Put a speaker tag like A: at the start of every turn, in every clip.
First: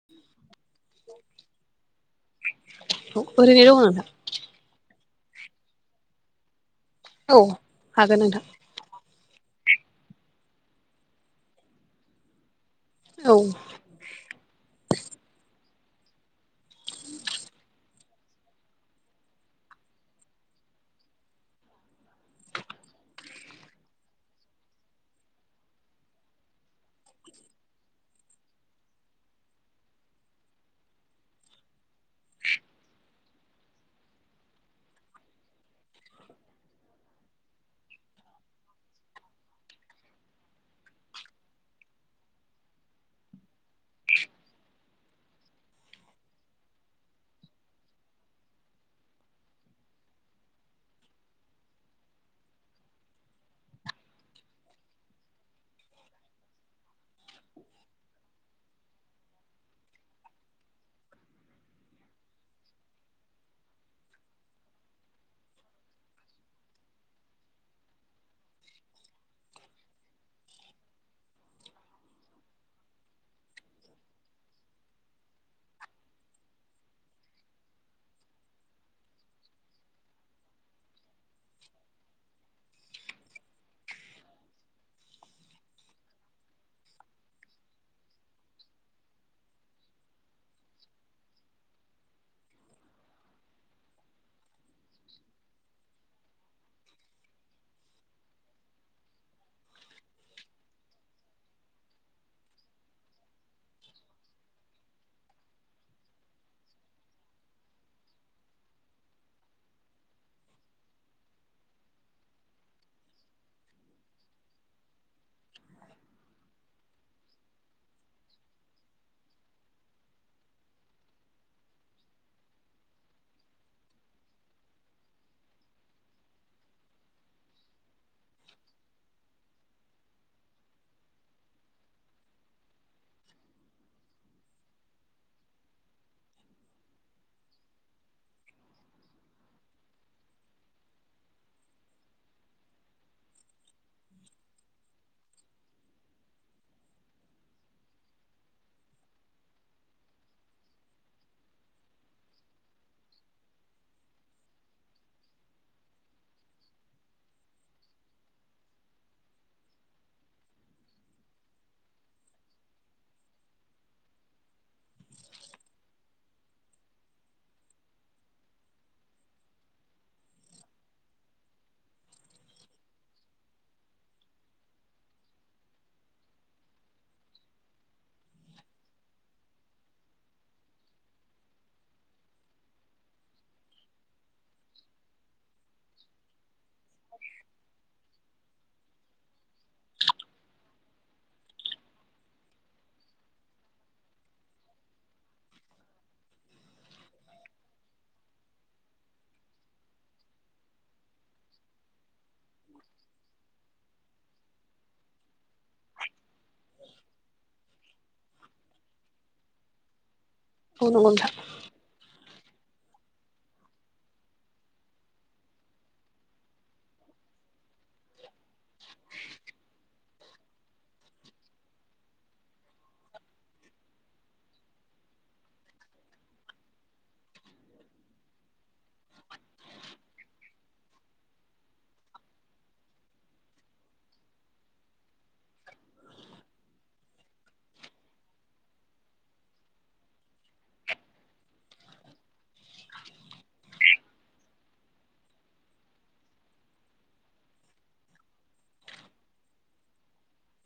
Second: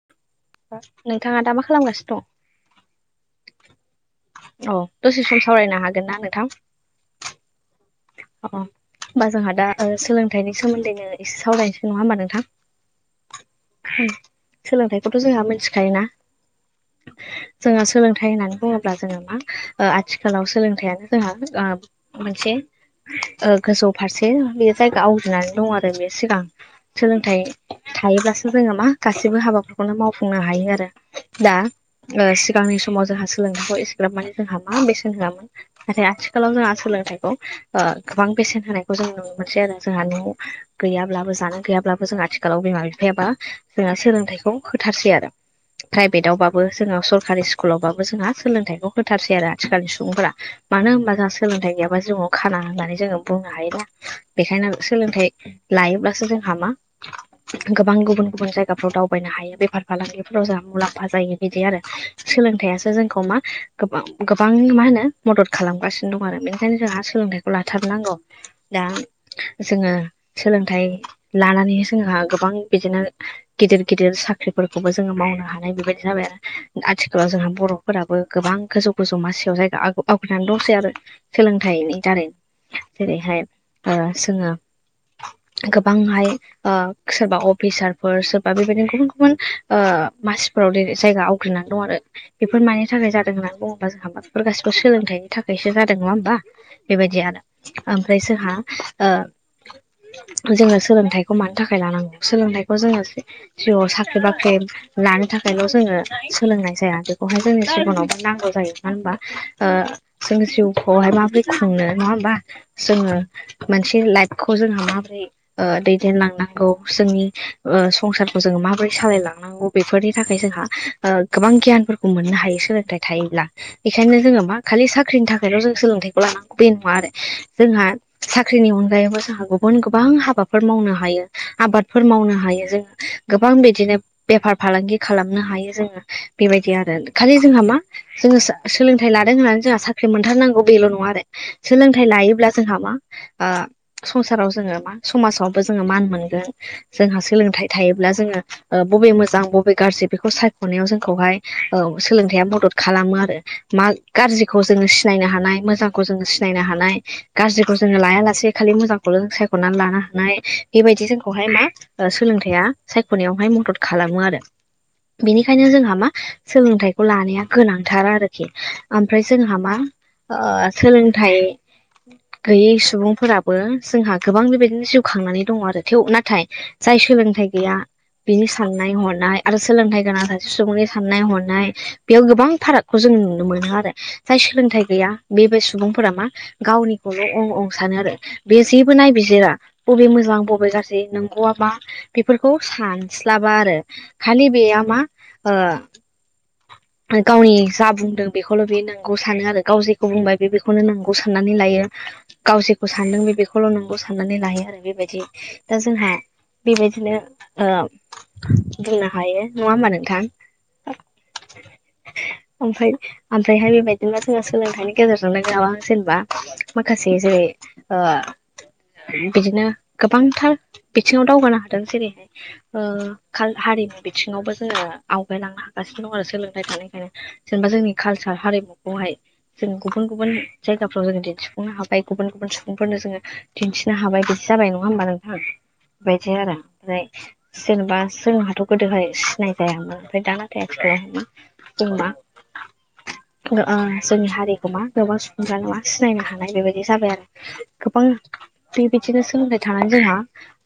A: [inaudible]
B: नोंथाङा दा मा खालामगासिनो दं
A: ओरैनो दङ
B: औ दसे सम सावरायनो हागोन ना नोंथां
A: औ हागोन नोंथां
B: अ होमबा जोंहा दा सोलोंथाइनि सोमोन्दैनो एसे सावरायायनोसै नङा होमबा नोंथां
A: औ
B: उम सोलोंथाइखौथ' जोंहा मिथिखायोना
A: [inaudible]
B: जोङो सोलोंथाइ होननानै बुङोब्ला जोङो मा आथिखालाव सोलोंथाइयानो जोंहा मोनसे ओ गोजौ फारसे बे जायगा आवग्रिनानै दं आरो बे सिगां सोलोंथाइ थायोब्लासो जोङो मा गासैबो हाबाफोरखौनो मावफुंनो हायो आरो दा सिगांनि समाव जोंहा सोलोंथाइखौ एसेग्रब मान जोंहा मा बेसेन होआमोन नाथाय आथिखाल जोंहा सोलोंथाइखौ ओ गोबां बेसेन होनायखौ जों नुनो मोनसै आरो जोंहा न'आव गैयाब्लाबो जानो गैयाब्लाबो जों आथिखालाव बिमा बिफायाबा जोंना सोलोंथाइखौ होथारसै आरो प्राइभेटआवबाबो जोङो सरकारि स्कुलावबाबो जोंहा सोलोंथाइखौ होथारसै आरो आथिखालनि सुबुंफोरा मानो होनबा जोंहा सोलोंथाइ गैयाबा जिउआव खाना होननानै जोङो बुंनो हायोना बेखायनो सोलोंथाइ लायोब्लासो जोंहा मा गोबां गुबुन गुबुन जायगाफ्राव दावबायनो हायो बेफार फालांगिफोराव जोंहा मुलाम्फा जायो बिदि आरो सोलोंथाइयासो जोंखौ मा गोबां गोबां मा होनो मदद खालामगासिनो दं आरो बेनिखायनो जोंहा सोलोंथाइखौ लाथारनांगौ दा जोङो सोलोंथाइ लानानैहाय जोंहा गोबां बिदिनो गिदिर गिदिर साख्रिफोरखौबो जोङो मावनो हानाय बेबायदि जाबाय आरो आथिखालाव जोंहा बर' फोराबो गोबां गोजौ गोजौ मासिआव जायगा आवग्रिनानै दंसै आरो सोलोंथाइनि दारै जेरैहाय ओ जोङो गोबांहाय ओ सोरबा अफिसारफोर सोरबा बेबायदिनो गुबुन गुबुन ओ ओ मासिफो फोराव जेरै जायगा आवग्रिनानै दं आरो बेफोर मानि थाखाय जादों होननानै बुङोबा जोंहा बेफोर गासिबो सोलोंथाइनि थाखायसो जादों नङा होमबा बेबायदि आरो आमफ्राय जोहा ओ जोङो सोलोंथाइखौ मानो थाखाय लानांगौ सोलोंथाइखौ जोङो जिउआव साख्रि बाख्रि लानो थाखायल' जोङो सोलोंनाय जाया बेखौहाय जोंनि जिबनावबो नांगौ जायो मानो होनबा ओ जोङो जिउखौहाय माबोरै खुंनो नङा होमबा जोङो मोनसे लाइफखौ जोंहा माबोरै ओ दैदेनलांनांगौ जोंनि ओ संसारखौ जोङो माबोरै सालायलांनांगौ बेफोरनि थाखाय जोंहा ओ गोबां गियानफोरखौ मोननो हायो सोलोंथाइ थायोब्ला बेखायनो जोङो मा खालि साख्रिनि थाखायल' जों सोलोंथाइखौ लानांगौ बे नङा आरो जोंहा साख्रिनि अनगायैबो जोंहा गुबुन गोबां हाबाफोर मावनो हायो आबादफोर मावनो हायो जों गोबां बिदिनो बेफार फालांगि खालामनो हायो जोङो बेबायदि आरो खालि जोंहा मा जोङो सो सोलोंथाइ लादों होननानै जोंहा साख्रि मोनथारनांगौ बेल' नङा नङा आरो सोलोंथाइ लायोब्ला जोंहा मा ओ संसाराव जोङो मा समाजावबो जोङो मान मोनगोन जोंहा सोलोंथाइ थायोब्ला जोङो ओ बबे मोजां बबे गाज्रि बेखौ सायख'नायाव औ जोंखौहाय सोलोंथाइआ मदद खालामो आरो मा गाज्रिखौ जोङो सिनायनो हानाय मोजां खौ जोङो सिनायनो हानाय गाज्रिखौ जोङो लाया लासे खालि मोजांखौल सायख'नानै लानो हानाय बेबायदि जोंखौहाय मा ओ सोलोंथायाइआ सायख'नायावहाय मदद खालामो आरो बिनिखायनो जोंहा मा सोलोंथाइखौ लानाया गोनांथार आरोखि आमफ्राय जोंहा मा ओ सोलोंथाइ गोयै सुबुंफोराबो जोंहा गोबां बेबायदिनो जिउ खांनानै दङो आरो थेव नाथाय जाय सोलोंथाइ गैया बिनि साननाय हनाय आरो सोलोंथाइ गोनां सासे सुबुंनि साननाय हनाय बेयाव गोबां फारागखौ जों नुनो मोनो आरो जाय सोलोंथाइ गैया बेबाय सुबुं सुबुंफोरा मा गावनिखौल' अं अं सानो आरो बे जेबो नायबिजिरा बबे मोजां बबे नोंगौआ मा बेफोरखौ सानस्लाबा आरो खालि बेया मा ओ गावनि जा बुंदों बेखौल' बे नोंगौ सानो आरो गाव जेखौ बुंबाय बेखौ बेखौनो नोंगौ साननानै लायो गाव जेखौ सानदों बे बेखौल' नोंगौ साननानै लायो आरो बेबादि दा जोंहा बेबायदिनो ओ बुंनो हायो नङा होमबा नोंथां
A: औ नोंगौ नोंथां
B: आमफ्राय आमफ्रायहाय बेबायदिनोबा जोङो सोलोंथाइनि गेजेरजों थांलायबाय नामा [unintelligible] जेनेबा माखासे जेरै ओ बिदिनो गोबांथार बिथिङाव दावगानो हादों जेरै ओ काल हारिमु बिथिङावबो जोङो आवगायलांनो हागासिनो दं आरो सोलोंथाइ थानायखायनो जेनेबा जोंनि कालसार हारिमुखौहाय जों गुबुन गुबुन जायगाफ्राव जोङो दिन्थिफुंनो हाबाय गुबुन गुबुन सुबुंफोरनो जोङो दिन्थिनो हाबाय बिदि जाबाय नङा होमबा नोंथां बेबायदि आरो ओमफ्राय जेनेबा जोंहाथ' गोदोहाय सिनाय जायामोन ओमफ्राय दा नाथाय आथिखालाव मा जों मा ओ जोंनि हारि खौ मा गोबां सुबुंफ्रानो सिनायनो हानाय बेबायदि जाबाय आरो गोबां थिग बिदिनो सोलोंथाइ थानानै जोंहा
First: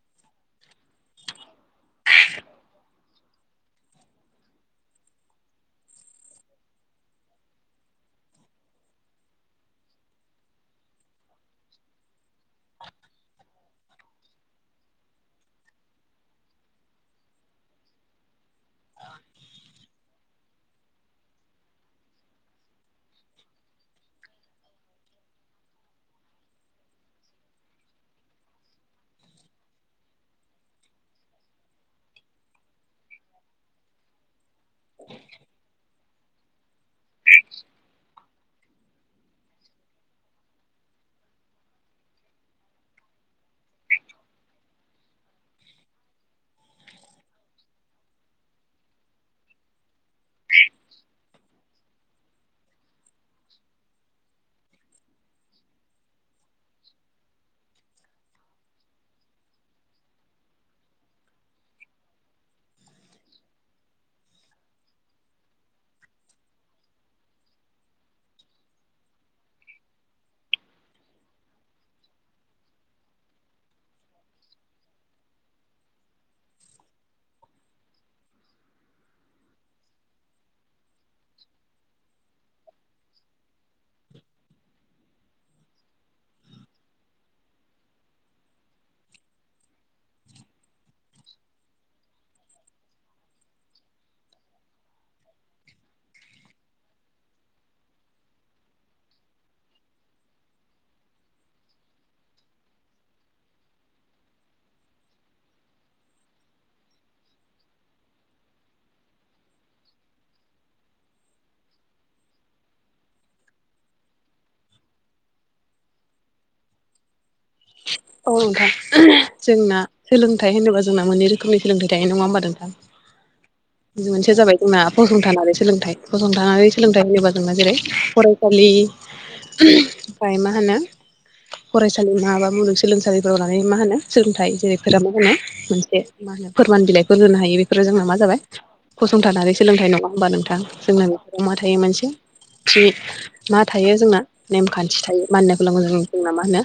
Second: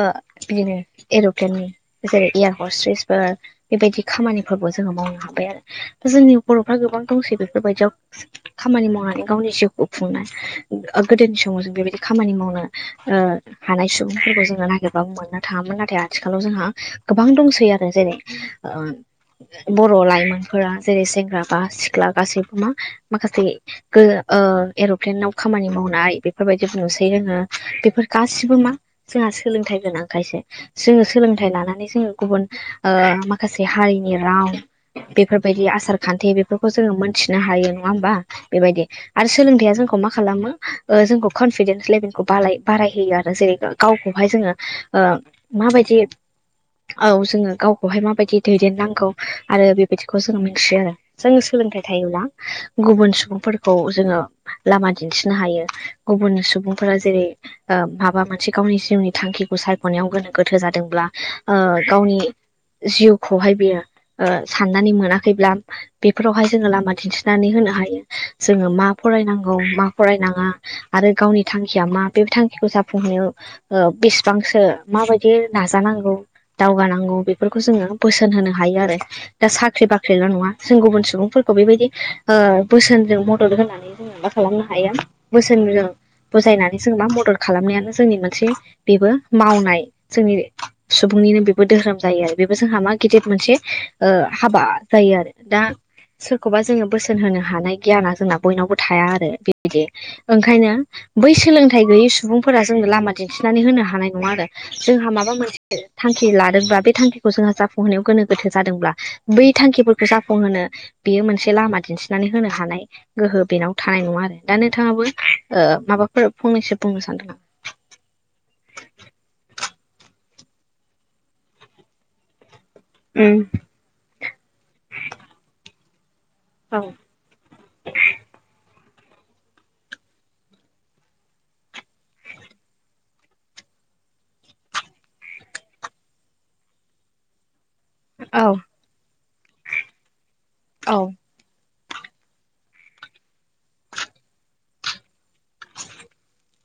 B: ओ बिदिनो एर'प्लेननि जेरै एयार हस्ट्रिसफोर बेबायदि खामानिफोरबो जोङो मावनो हाबाय आरो दा जोंनि बर'फ्रा गोबां दंसै बेफोरबायदियाव खामानि मावनानै गावनि जिउखौ खुंनाय गोदोनि समाव जों बेबायदि खामानि मावो ओ [unintelligible] हानाय सुबुंफोरखौ जोङो नागिरबाबो मोननो थाङामोन नाथाय आथिखालाव जोंहा गोबां दंसै आरो जेरै ओ बर' लाइमोनफोरा जेरै सेंग्रा बा सिख्ला गासैबो मा माखासे गो ओ एर'प्लेनाव खामानि मावनाय बेफोरबायदि नुसै जोङो बेफोर गासिबो मा जोंहा सोलोंथाइ गोनांखायसो जोङो सोलोंथाइ लानानै जोङो गुबुन ओ माखासे हारिनि राव बेफोरबायदि आसार खान्थि बेफोरखौ जोङो मोनथिनो हायो नङा होमबा बेबायदि आरो सोलोंथाइआ जोंखौ मा खालामो जोंखौ ओ कनफिडेन्स लेबेलखौ बारायहोयो आरो जेरैबो गावखौहाय जोङो ओ माबायदि औ जोङो गावखौहाय माबायदि दैदेननांगौ आरो बेबायदिखौ जोङो मिथियो आरो जोङो सोलोंथाइ थायोब्ला गुबुन सुबुंफोरखौ जोङो लामा दिन्थिनो हायो गुबुन सुबुंफोरा जेरै ओ माबा मोनसे गावनि जिउनि थांखिखौ सायख'नायाव गोनो गोथो जादोंब्ला ओ गावनि जिउखौहाय बियो ओ साननानै मोनाखैब्ला बेफोरावहाय जोङो लामा दिन्थिनानै होनो हायो जोङो मा फरायनांगौ मा फरायनाङा आरो गावनि थांखिया मा बे थांखिखौ जाफुंहोनायाव ओ बिसिबांसो माबायदि नाजानांगौ दावगानांगौ बेफोरखौ जोङो बोसोन होनो हायो आरो दा साख्रि बाख्रिल' नङा जों गुबुन सुबुंफोरखौ बेबायदि ओ बोसोनजों मदद होनानै जों माबा खालामनो होयो बोसोनजों बुजायनानै जेनबा मदद खालामनायानो जोंनि मोनसे बेबो मावनाय जोंनि सुबुंनिनो बेबो धोहोरोम जायो आरो बेबो जोंहा मा गिदिर मोनसे ओ हाबा जायो आरो दा सोरखौबा जोङो बोसोन होनो हानाय गियाना जोंना बयनावबो थाया आरो बेबायदि ओंखायनो बै सोलोंथाइ गैयै सुबुंफोरा जोंनो लामा दिन्थिनानै होनो हानाय नङा आरो जोंहा माबा मोनसे थांखि लादोंब्ला बे थांखिखौ जोंहा जाफुंहोनायाव गोनो गोथो जादोंब्ला बै थांखिफोरखौ जाफुंहोनो बेयो मोनसे लामा दिन्थिनानै होनो हानाय गोहो बेनाव थानाय नङा आरो दा नोंथाङाबो ओ माबाफोर फंनैसो बुंनो सानदों नामा
A: औ नोंथां जोंना सोलोंथाइ होनोबा जोंना मोननै रोखोमनि सोलोंथाइ थायो नङा होमबा नोंथां
B: उम
A: मोनसेया जाबाय जोंना फसंथानारि सोलोंथाइ फसंथारि
B: औ
A: सोलोंथाइ होनोबा जोंना जेरै फरायसालि ओमफ्राय मा होनो फरायसालि नोङाबा मुगसोलोंसालिफोराव लानानै मा होनो सोलोंथाइ जेरैफोरा मा होनो मोनसे मा होनो फोरमान बिलाइफोर होनो हायो बे फोरो जोंना मा
B: औ
A: जाबाय फसंथानारि सोलोंथाइ नङा होमबा नोंथां जोंना बिसोराव मा थायो मोनसे थि मा थायो जोंना नेमखान्थि थायो मानिनाखौ जों जोंना मा होनो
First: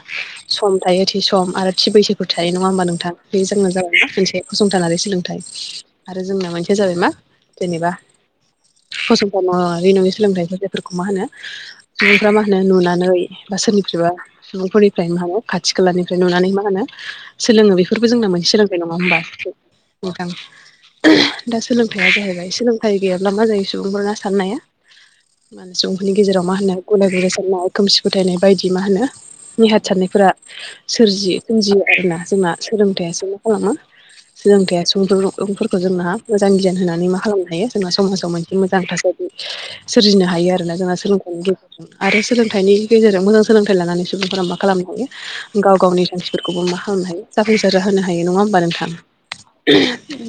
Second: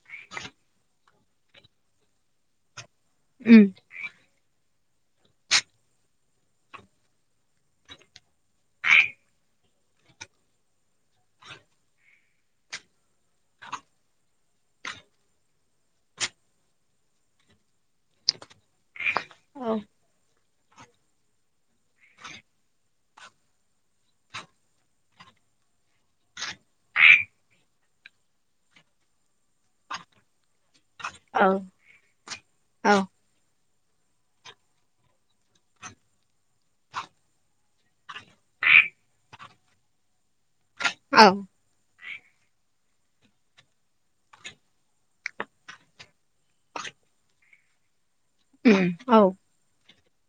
A: सम थायो थि सम आरो थि बैसोबो थायो नङा होमबा नोंथां बे
B: उम
A: जोंना जाबाय मोनसे फसंथानारि सोलोंथाइ आरो जोंना मोनसे बे जाबाय मा जेनेबा फसंथानारि नङि सोलोंथाइफोर जायफोरखौ मा होनो सुबुंफ्रा मा होनो नुनानै बा सोरनिफ्रायबा सुबुंफोरनिफ्राय मा होनो खाथि खालानिफ्राय नुनानै मा होनो सोलोङो बेफोरबो जोंना मोनै सोलोंनाय नंङा होनोमबा दे
B: औ
A: नोंथां दा सोलोंथाइ जाहैबाय सोलोंथाइ गैयाब्ला मा जायो। सुबुंफोरना साननाया मा होनो सुबुंफोरनि गेजेराव मा होनो गुलाय गुलाय सारनाय खोमसि फोथायनाय बायदि मा होनो नेहाथ सारनायफोरा सोरजियो
B: औ
A: सोमजियो आरोना जोंना
B: औ
A: सोलोंथाइसो खालामो सोलोथाइया सुबुुंफोरखौ सुबुंफोरखौ जोंना मोजां गियान होनानै मा खालामनो हायो जोंना समाजाव मोनसे मोजां थासारि सोरजिनो हायो आरोना जोंहा सोलोंथाइनि गेजेरजों आरो सोलोंथाइनि गेजेरजों मोजां सोलोंथाइ लानानै सुबुंफोरा मा खालामनो हायो। गाव गावनि थांखिफोरखौबो मा खालामनो हायो जाफुंसारा होनो हायो नंङा होमबा होमबा
B: उम
A: नोंथां
B: औ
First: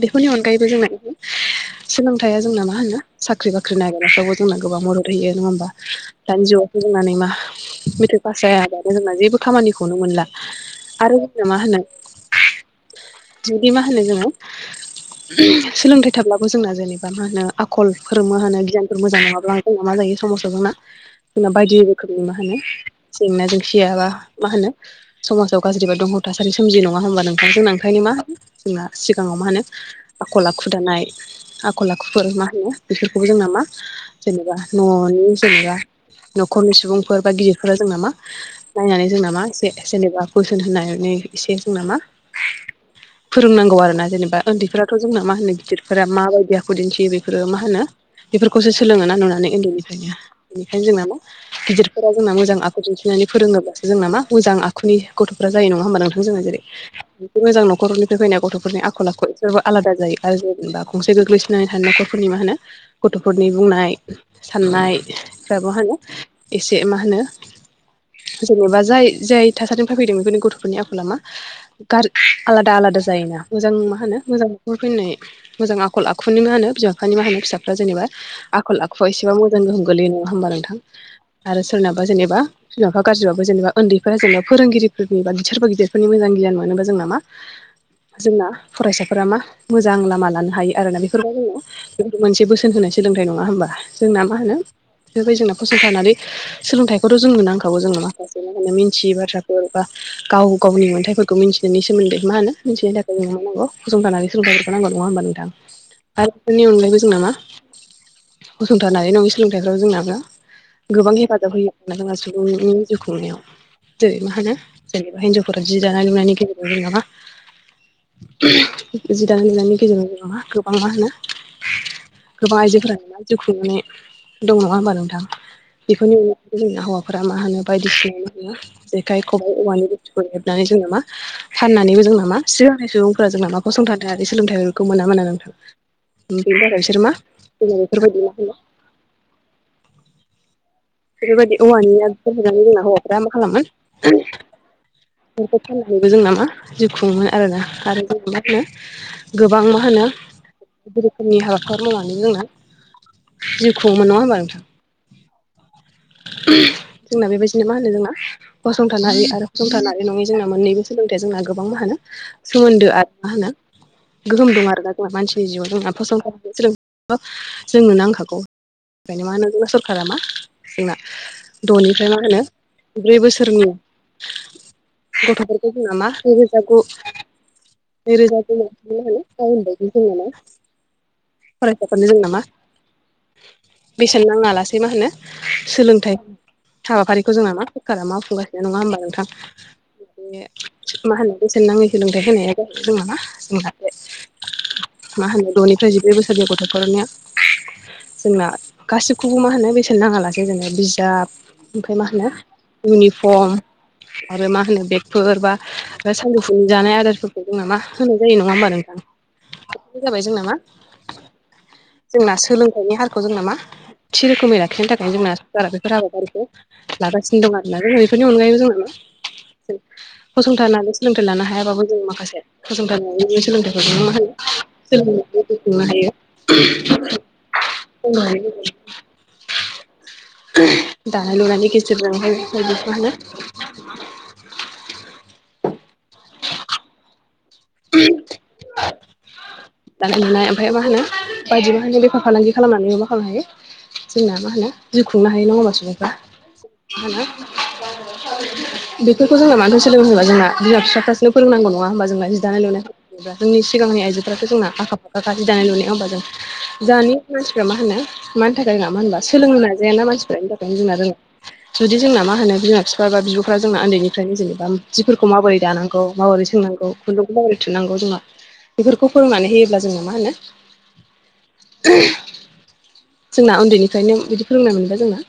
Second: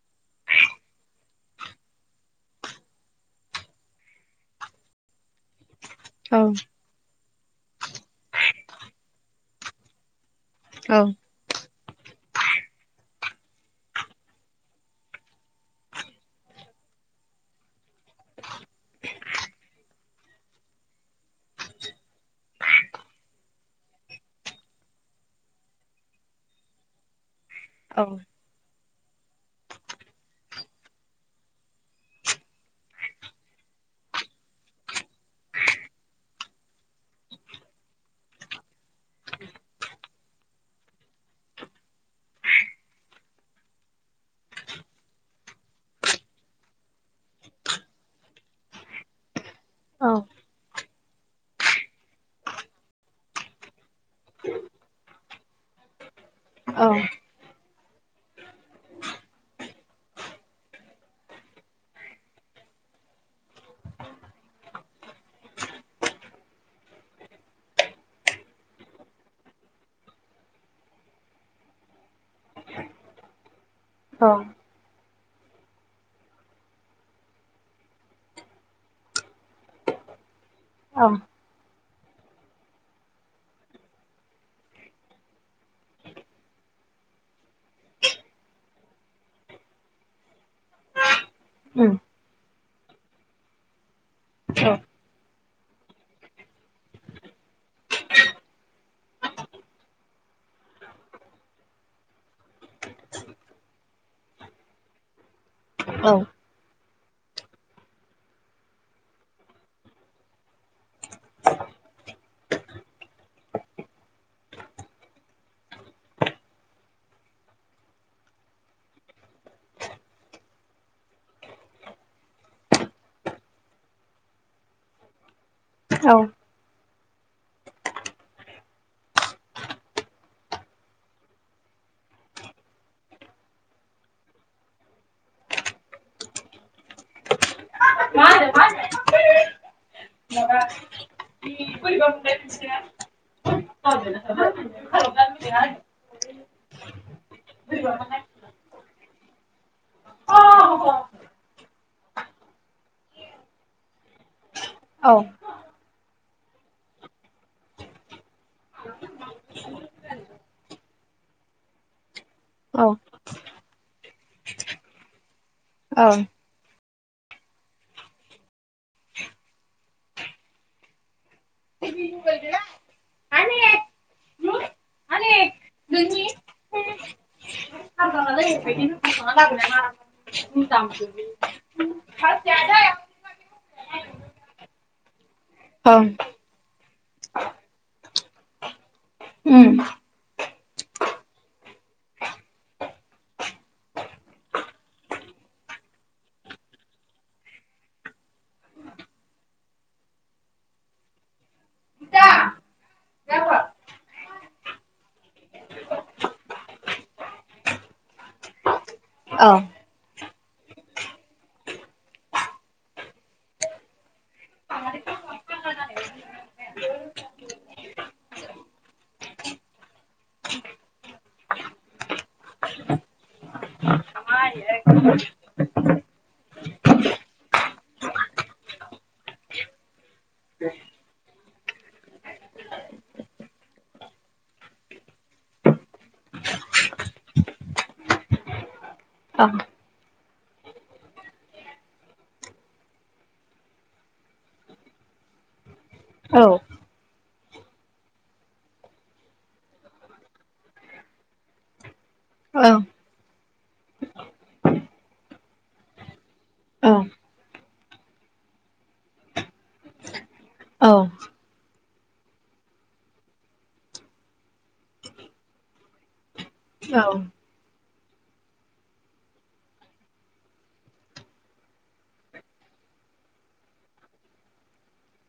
A: बेफोरनि अनगायैबो जोंना सोलोंथाय जोंना मा होनो साख्रि बाख्रि नागिरनायफ्रावबो जोंना गोबां मदद होयो नंङा होमबा
B: औ
A: दानि जुगाव जोंनानै मा मेट्रिक पास जायाबानो जोंना जेबो खामानिखौनो मोनला आरो मा होनो जोंदि मा होनो जोंङो सोलोंथाइ थाब्लाबो जोंना जेनेबा मा होनो आखल फोरोंमो होनो गियानफोर मोजां नंङाब्ला जोंना मा जायो समाजाव जोंना जोंना बायदि रोखोमनि मा होनो जेंना जेंसियाबा मा होनो समाजाव गाज्रिबा दंहाव थासारि सोमजि नंङा होमबा नोंथांजों
B: औ
A: ओंखायनो मा होनो जोंना सिगांङाव मा होनो आखल आखु दानाय आखल आखुफोर मा होनो बेफोरखौबो जोंना मा जेनेबा न'नि जेनेबा न'खरनि सुबुंफोर बा गिदिरफोरा जों नामा नायनानै जोंना मा एसे जेनेबा कुइसन होननानै एसे जों ना मा फोरोंनांगौ आरो ना जेनेबा उन्दैफ्रा जोंना मा होनो गिदिरफोरा मााबायदि आखु दिन्थियो बेफोरो मा होनो बेफोरखौसो सोलोंङोना नुनानै
B: औ
A: उन्दैनिफ्रायनो बेनिखायनो जोंना मा गिदिरफोरा जोंना मोजां आखु दिन्थिनानै फोरोंङोब्लासो जोंना मा मोजां आखुनि गथ'फोरा जायो नंङा होमबा नोंथां जोंङो जेरै मोजां न'खरनिफ्राय फैनाय गथ'फोरनि आखल आखु सोरबा आलादा जायो आरो जेनेबा गंसे गोग्लैसोनानै थानाय न'खरफोरनि मा होनो गथ'फोरनि बुंनाय साननायफ्रा बा मा होनो एसे मा होनो जेनेबा जाय जाय थासारिनिफ्राय फैदों बेफोरनि गथ'फोरनि आखला मा गारि आलादा आलादा जायोना मोजां मा
B: औ
A: होनो मोजां बे फैनाय मोजां आखल आखुनि मा होनो बिमा बिफानि मा होनो फिसाफ्रा जेनेबा आखल आखुआ एसेबाबो मोजां गोहोम गोलैयो नंङा होमबा नोंथां
B: औं
A: आरो सोरनाबा जेनेबा बिमाफा गाज्रिाबबो जेनेबा उन्दैफोरा जेनबा फोरोंगिरिफोरनि बा बिसोरबो गिदिरफोरनि मजां गियान मोनोबो जों नामा जोंना फरायसाफोरा मा मोजां लामा लानो हायो आरोना बेफोरबायदिनो जोंनो
B: उम
A: मोनसे बोसोन होनाय सोलोंथाइ नङा होमबा जोंना मा होनो बेफोराबायदि जोंना फसंथानानै सोलोंथाइखौथ' जोंनो नांखागौ जोंनो माखासे मा होनो मिथियि बाथ्राफोर बा गाव गावनि मोन्थायफोरखौ मिन्थिनायनि सोमोन्दै मा होनो मिथिनो थाखाय जों मा नांगौ फसंथान सोलोंथफोरखौ नांगौ नंङा होमबा नोंथां
B: औ
A: आरो बेफोरनि अनगायैबो जोंना मा फसंथानारि नंङै सोलोंथाइफ्राव जोंनाबो गोबां हेफाजाब होयो मोन जोङा सुबुंनि जिउ खुंनायाव जेरै मा होनो जेनेबा हिन्जावफोरा जि दानाय लुनायनि गेजेराव जोंना मा जि दानाय लुनायनि गेजेरजोंबो जोंहा मा गोबां मा होनो गोबां आइजोफोरा जिउ खुंनाय दं नंङा होमबा नोंथां
B: औ
A: बेफोरनि जोंना हौवाफोरा मा होनो बायदिसिना मा जेखाइ खबाइ औवानि बुस्थुखौ हेबनानै जोंङो मा फाननानैबो जोंना मा सिगांनि सुबुंफोरा जोंनामा फसंथानारि सोलोंथाइफोरखौ मोना मोनो बेनो आरो बिसोर मा जोङो बेफोरबायदि मा होनो
B: माबा बे
A: बेफोरबायदि औवानि
B: बोरैबा
A: आगजु
B: मोननाय
A: हेबनानै
B: मोनसेया
A: जोंना हौवाफ्रा मा खालामो बेफोरखौ फाननानैबो जोंना मा जिउ खुङो आरोना आरो जों मा होनो गोबां मा होनो
B: औ
A: बायदि रोखोमनि हाबाफोर मावनानै जोङो जिउ खुंङोमोन नङा होमबा नोंथां।
B: औ
A: जोंना बेबायदिनो मा होनो जोंना फसंथानारि आरो फसंथानारि नङै जोंना मोननैबो सोलोंथाइया जोंना गोबां मा होनो
B: उम
A: सोमोन्दो
B: औ
A: आरो मा होनो गोहोम दं आरोना जोंहा मानसिनि जिउआव जोंना
B: औ
A: फसंथान सोलोंथाय जोंनो नांखागौ बेखायनो मा होनो सरखारा मा जोंना द'निफ्राय मा होनो ब्रै बोसोरनि गथ'फोरखौबो जोंना मा नैरोजा गु नैरोजा द' मा होनो जोंना मा फरायसाफोरनो जोंना मा बेसेन नाङालासेै मा होनो सोलोंथाइ हाबाफारिखौ जोंना मा सोररखारा मावफुंगासिनो नङा होमबा नोंथां।
B: उम
A: बे मा होनो बेसेन नाङै सोलोंथाय होनाया जोंना मा मा होनो द'निफ्राय जिब्रै बोसोरनि गथ'फोरनिया जोंना गासिखौबो मा होनो बे नाङा लासेै जोङो बिजाब ओमफ्राय मा होनो इउनिफर्म आरो मा होनो बेगफोर बा सानजौफुनि जानाय आदारफोरखौ मा होनाय जायो नङा होमबा नोंथां। हारसिं जाबाय जों नामा जोंना सोलोंथाइनि हारखौ जोंना मा थि रोखोमै ला बेनि थाखायनो जोंना बारा बेफोर हाबाफारिखौ लागासिनो दं आरोना जोङो बेफोरनि अनगायैबो जोङो जों फसंथाननानै सोलोंथाइ लानो हायाबाबो जों माखासे फसंथान नङि सोलोंथाइखौ मा सोलों खुंनो हायो। [inaudible] दानाय लुनानै गेजेरजोंहाय जोंहा मा होनो [inaudible] दानाय लुनाय ओमफ्राय मा होनो बायदि मा होनो बेफार फालांगि खालामनानैबो मा खालामनो हायो जोंना मा होनो जिउ खुंनो हायो नङा होनबा सुबुंफ्रा
B: औ
A: मा होनो बेफोरखौ जोंना मानो सोलोंथाइ होनोबा जोंना बिमा बिफाफ्रासो फोरोंनांगौ नङा होमबा जोंहा दानाय
B: औ
A: लुनाया जोंनि सिगांनि आइजोफ्राथ' जोंना आखा फाखा जाखायो दानाय लुनायाव होमबा जों
B: औ
A: जोंनि मानसिफ्रा मा होनो मानि थाखाय रोङा मा होनबा सोलोंनो नाजायाना मानसिफनि थाखायनो
B: औ
A: जोंना रोङा। जुदि जोंना मा होनो बिमा बिफा बा बिब'फ्रा जोंना उन्दैनिफ्रायनो जेनेबा जिफोरखौ माबोरै दानांगौ माबोरै सोंनांगौ
B: औ
A: खुन्दुंखौ माब्रै थुनांगौ जोंहा बेफोरखौ फोरोंनानै होयोब्ला जोङो मा होनो जोंना उन्दैनिफ्रायनो बिदि फोरोंनाय मोनबा जोंना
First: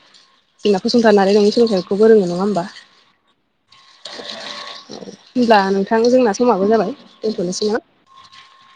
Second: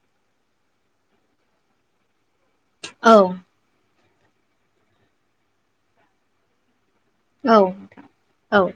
A: [unintelligible] सोलोंथाइखौ रोङो नङा होनबा।
B: औ
A: होनब्ला नोंथां जोंना समाबो जाबाय
B: औ
A: दोनथ'नोसै ना।
B: औ